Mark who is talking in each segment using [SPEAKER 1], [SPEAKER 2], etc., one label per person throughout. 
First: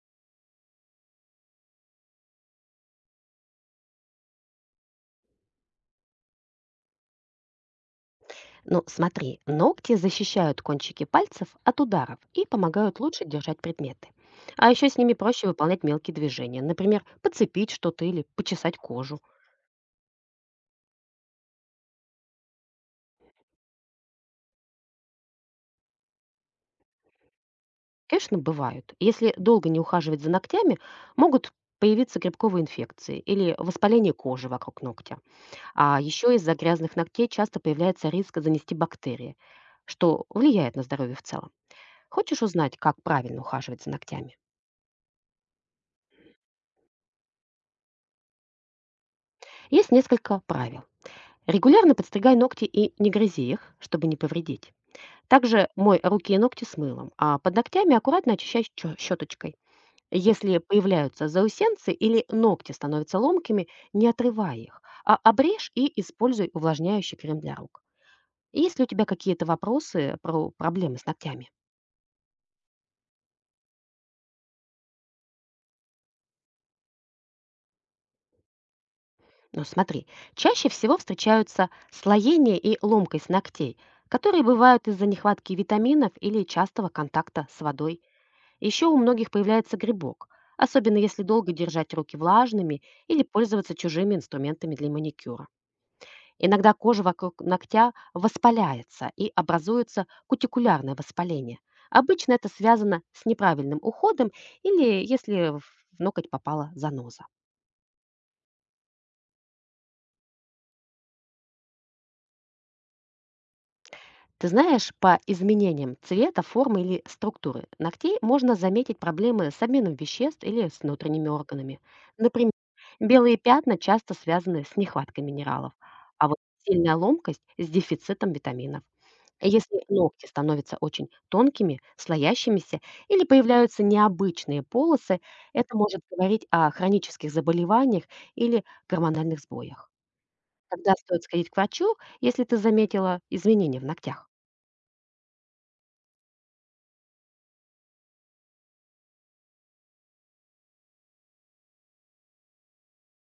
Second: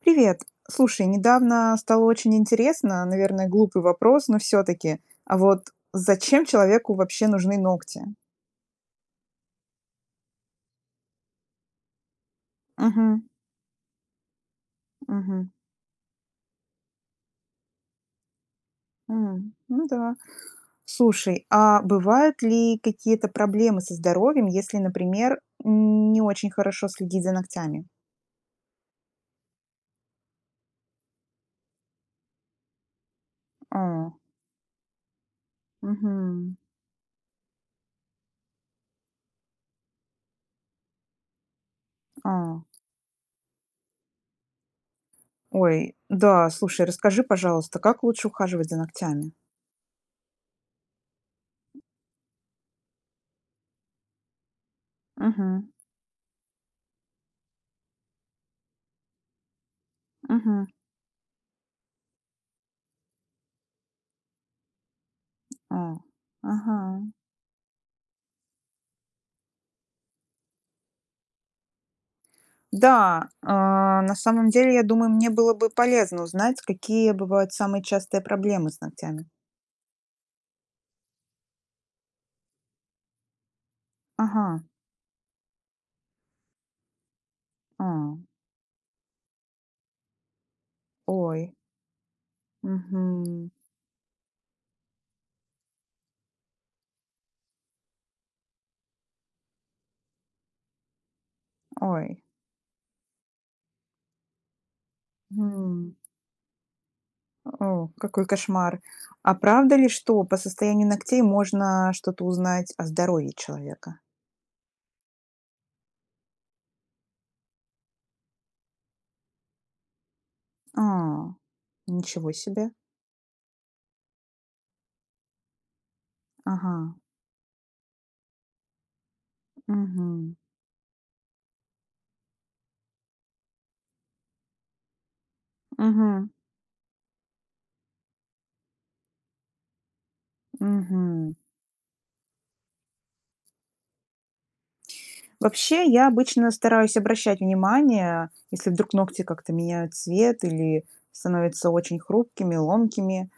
[SPEAKER 1] Привет. Слушай, недавно стало очень интересно, наверное, глупый вопрос, но все-таки. А вот зачем человеку вообще нужны ногти?
[SPEAKER 2] Ну, смотри, ногти защищают кончики пальцев от ударов и помогают
[SPEAKER 1] Угу,
[SPEAKER 2] лучше держать предметы. А еще с ними
[SPEAKER 1] угу,
[SPEAKER 2] проще выполнять мелкие движения, например, подцепить что-то или почесать кожу.
[SPEAKER 1] ну да. Слушай, а бывают ли какие-то проблемы со здоровьем, если, например, не очень хорошо следить за ногтями?
[SPEAKER 2] Конечно, бывают. Если долго не ухаживать за ногтями, могут появиться грибковые инфекции или
[SPEAKER 1] А,
[SPEAKER 2] воспаление кожи вокруг ногтя. А еще из-за
[SPEAKER 1] мгм,
[SPEAKER 2] грязных ногтей часто появляется риск занести бактерии, что влияет на здоровье в целом. Хочешь
[SPEAKER 1] а.
[SPEAKER 2] узнать, как правильно ухаживать за ногтями?
[SPEAKER 1] Ой, да, слушай, расскажи, пожалуйста, как лучше ухаживать за ногтями?
[SPEAKER 2] Есть несколько правил. Регулярно подстригай ногти и не грызи их, чтобы не повредить.
[SPEAKER 1] Угу,
[SPEAKER 2] Также мой руки и ногти с мылом, а под ногтями аккуратно очищай щеточкой. Если
[SPEAKER 1] угу,
[SPEAKER 2] появляются заусенцы или ногти становятся ломкими, не отрывай их, а обрежь
[SPEAKER 1] а,
[SPEAKER 2] и используй
[SPEAKER 1] ага.
[SPEAKER 2] увлажняющий крем для рук. Есть ли у тебя какие-то вопросы про проблемы с ногтями?
[SPEAKER 1] Да, а, на самом деле, я думаю, мне было бы полезно узнать, какие бывают самые частые проблемы с ногтями.
[SPEAKER 2] Ну смотри, чаще всего встречаются слоение и ломкость ногтей, которые
[SPEAKER 1] Ага,
[SPEAKER 2] бывают из-за нехватки витаминов или частого контакта с водой.
[SPEAKER 1] а,
[SPEAKER 2] Еще у многих появляется грибок, особенно если
[SPEAKER 1] ой,
[SPEAKER 2] долго держать руки влажными или
[SPEAKER 1] мгм,
[SPEAKER 2] пользоваться чужими инструментами для маникюра. Иногда кожа вокруг ногтя воспаляется и образуется кутикулярное воспаление.
[SPEAKER 1] ой,
[SPEAKER 2] Обычно это связано с неправильным уходом или если в
[SPEAKER 1] м,
[SPEAKER 2] ноготь попала заноза.
[SPEAKER 1] о, какой кошмар. А правда ли, что по состоянию ногтей можно что-то узнать о здоровье человека?
[SPEAKER 2] Ты знаешь, по изменениям цвета, формы или структуры ногтей можно заметить проблемы с обменом веществ или с внутренними
[SPEAKER 1] А,
[SPEAKER 2] органами.
[SPEAKER 1] ничего
[SPEAKER 2] Например,
[SPEAKER 1] себе.
[SPEAKER 2] белые пятна часто связаны с нехваткой минералов, а вот
[SPEAKER 1] Ага,
[SPEAKER 2] сильная ломкость с дефицитом витаминов. Если ногти
[SPEAKER 1] угу,
[SPEAKER 2] становятся очень тонкими, слоящимися или появляются необычные полосы, это может
[SPEAKER 1] угу,
[SPEAKER 2] говорить о хронических заболеваниях или гормональных сбоях. Тогда стоит
[SPEAKER 1] угу.
[SPEAKER 2] сходить к врачу, если ты заметила изменения в ногтях.
[SPEAKER 1] Вообще, я обычно стараюсь обращать внимание, если вдруг ногти как-то меняют цвет или становятся очень хрупкими, ломкими.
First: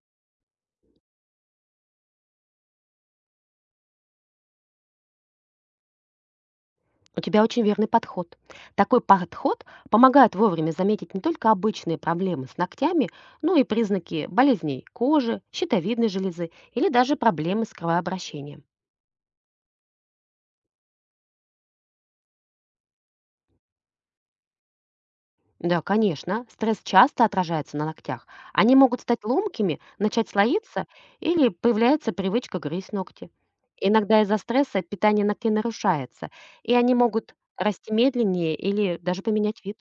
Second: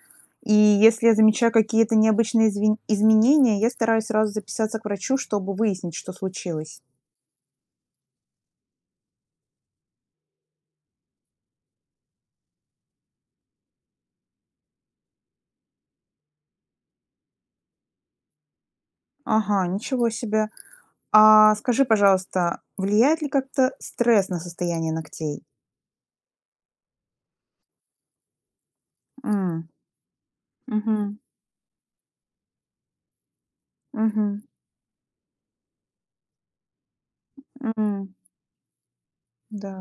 [SPEAKER 1] И если я замечаю какие-то необычные изменения, я стараюсь сразу записаться к врачу, чтобы выяснить, что случилось.
[SPEAKER 2] У тебя очень верный подход. Такой подход помогает вовремя заметить не только обычные проблемы с ногтями, но и признаки болезней кожи, щитовидной железы или даже проблемы с кровообращением.
[SPEAKER 1] Ага, ничего себе. А скажи, пожалуйста, влияет ли как-то стресс на состояние ногтей?
[SPEAKER 2] Да, конечно, стресс часто отражается на ногтях. Они могут стать
[SPEAKER 1] М,
[SPEAKER 2] ломкими, начать слоиться
[SPEAKER 1] мгм,
[SPEAKER 2] или появляется привычка грызть ногти. Иногда из-за
[SPEAKER 1] мгм,
[SPEAKER 2] стресса питание ногтей нарушается, и они могут расти
[SPEAKER 1] м,
[SPEAKER 2] медленнее или даже поменять
[SPEAKER 1] да.
[SPEAKER 2] вид.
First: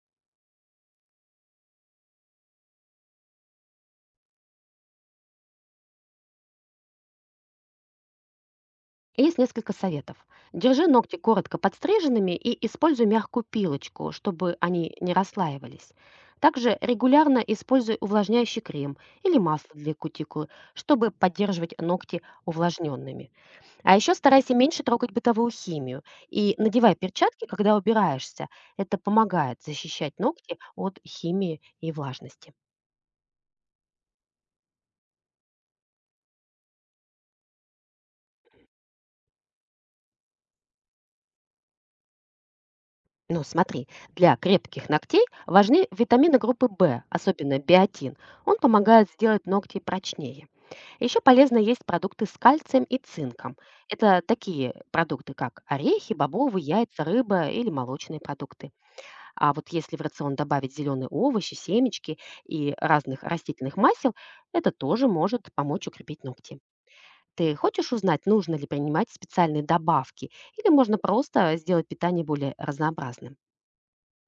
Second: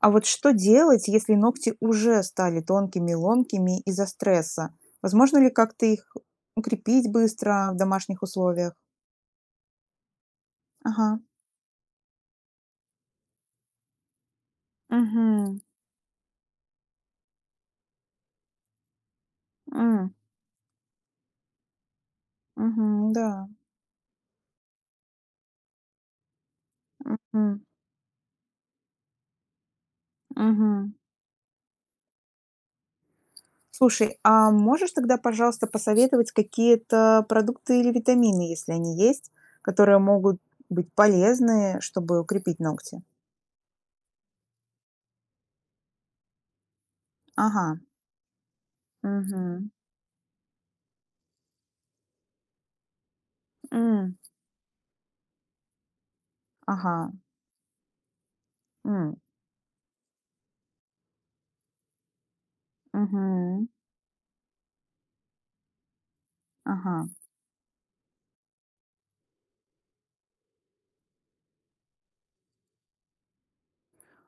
[SPEAKER 1] А вот что делать, если ногти уже стали тонкими и ломкими из-за стресса? Возможно ли как-то их укрепить быстро в домашних условиях?
[SPEAKER 2] Есть несколько советов. Держи ногти
[SPEAKER 1] Ага,
[SPEAKER 2] коротко подстриженными и используй мягкую пилочку, чтобы они не
[SPEAKER 1] угу,
[SPEAKER 2] расслаивались. Также регулярно используй увлажняющий крем или масло для
[SPEAKER 1] м.
[SPEAKER 2] кутикулы, чтобы поддерживать ногти
[SPEAKER 1] Мгм.
[SPEAKER 2] увлажненными.
[SPEAKER 1] Да.
[SPEAKER 2] А еще старайся меньше трогать бытовую химию и надевай перчатки,
[SPEAKER 1] Мгм.
[SPEAKER 2] когда убираешься. Это помогает защищать ногти
[SPEAKER 1] Мгм.
[SPEAKER 2] от химии и влажности.
[SPEAKER 1] Слушай, а можешь тогда, пожалуйста, посоветовать какие-то продукты или витамины, если они есть, которые могут быть полезны, чтобы укрепить ногти?
[SPEAKER 2] Ну, смотри, для крепких ногтей важны витамины группы В, особенно
[SPEAKER 1] Ага,
[SPEAKER 2] биотин. Он помогает сделать
[SPEAKER 1] угу,
[SPEAKER 2] ногти прочнее. Еще полезно есть продукты с кальцием и цинком.
[SPEAKER 1] м.
[SPEAKER 2] Это такие продукты, как орехи, бобовые, яйца,
[SPEAKER 1] Ага.
[SPEAKER 2] рыба или молочные продукты.
[SPEAKER 1] М.
[SPEAKER 2] А вот если в рацион добавить зеленые овощи, семечки и разных
[SPEAKER 1] Мгм.
[SPEAKER 2] растительных масел, это тоже может помочь укрепить ногти.
[SPEAKER 1] Ага.
[SPEAKER 2] Ты хочешь узнать, нужно ли принимать специальные добавки, или можно просто сделать питание более разнообразным?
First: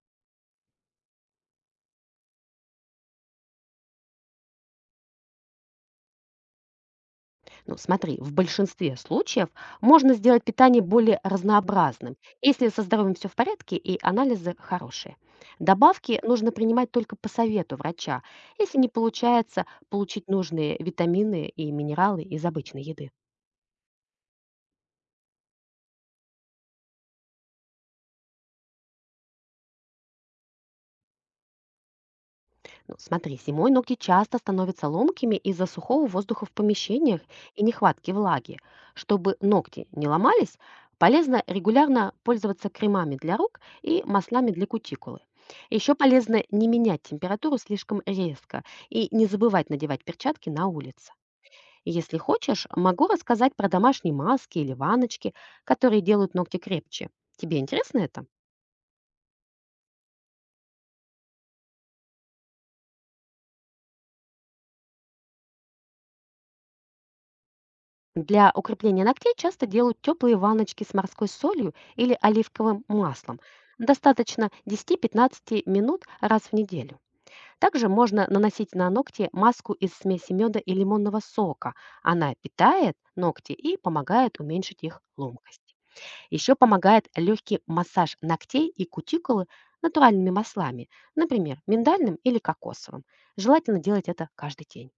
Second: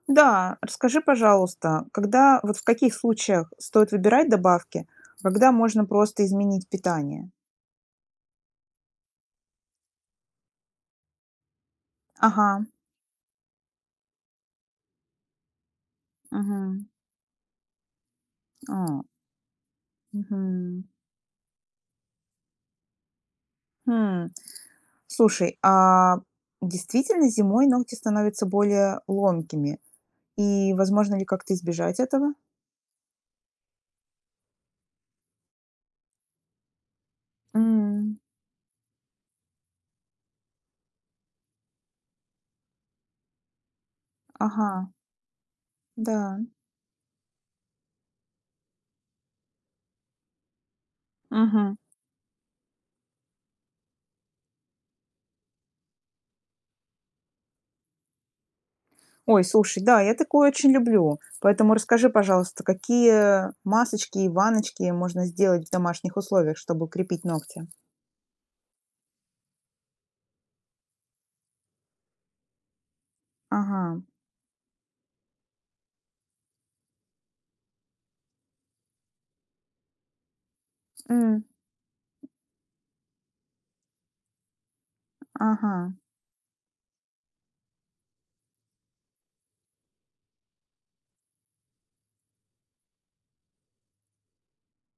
[SPEAKER 1] Да, расскажи, пожалуйста, когда, вот в каких случаях стоит выбирать добавки, когда можно просто изменить питание?
[SPEAKER 2] Ну, смотри, в большинстве случаев можно сделать питание более разнообразным,
[SPEAKER 1] Ага,
[SPEAKER 2] если со здоровьем все в порядке и анализы хорошие. Добавки нужно
[SPEAKER 1] мгм.
[SPEAKER 2] принимать только по совету врача, если не
[SPEAKER 1] А,
[SPEAKER 2] получается получить нужные
[SPEAKER 1] мгм.
[SPEAKER 2] витамины и минералы из обычной еды.
[SPEAKER 1] Хм. Слушай, а действительно зимой ногти становятся более ломкими? И возможно ли как-то избежать этого?
[SPEAKER 2] Ну, смотри, зимой ноги часто становятся ломкими из-за сухого воздуха в помещениях и нехватки
[SPEAKER 1] М,
[SPEAKER 2] влаги. Чтобы ногти не ломались, полезно регулярно пользоваться кремами для рук и маслами для
[SPEAKER 1] ага,
[SPEAKER 2] кутикулы. Еще
[SPEAKER 1] да.
[SPEAKER 2] полезно не менять температуру слишком резко и не забывать надевать перчатки на улице.
[SPEAKER 1] Мгм.
[SPEAKER 2] Если хочешь, могу рассказать про домашние маски или ваночки, которые делают ногти крепче. Тебе интересно это?
[SPEAKER 1] Ой, слушай, да, я такое очень люблю. Поэтому расскажи, пожалуйста, какие масочки и ванночки можно сделать в домашних условиях, чтобы укрепить ногти?
[SPEAKER 2] Для укрепления ногтей часто делают теплые ванночки с морской солью или оливковым маслом.
[SPEAKER 1] Ага,
[SPEAKER 2] Достаточно 10-15 минут раз в неделю. Также можно наносить на ногти маску из смеси меда и лимонного
[SPEAKER 1] м,
[SPEAKER 2] сока. Она питает ногти и помогает уменьшить их ломкость.
[SPEAKER 1] ага,
[SPEAKER 2] Еще помогает легкий массаж ногтей и кутикулы натуральными маслами, например, миндальным или кокосовым. Желательно делать это каждый день.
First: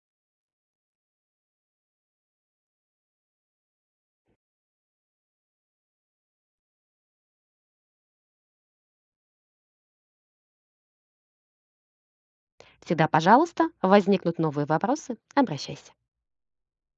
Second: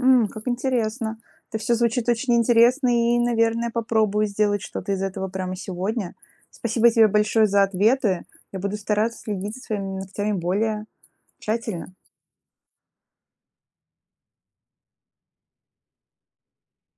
[SPEAKER 1] м, как интересно. Это все звучит очень интересно и, наверное, попробую сделать что-то из этого прямо сегодня. Спасибо тебе большое за ответы. Я буду стараться следить за своими ногтями более тщательно.
[SPEAKER 2] Всегда, пожалуйста, возникнут новые вопросы, обращайся.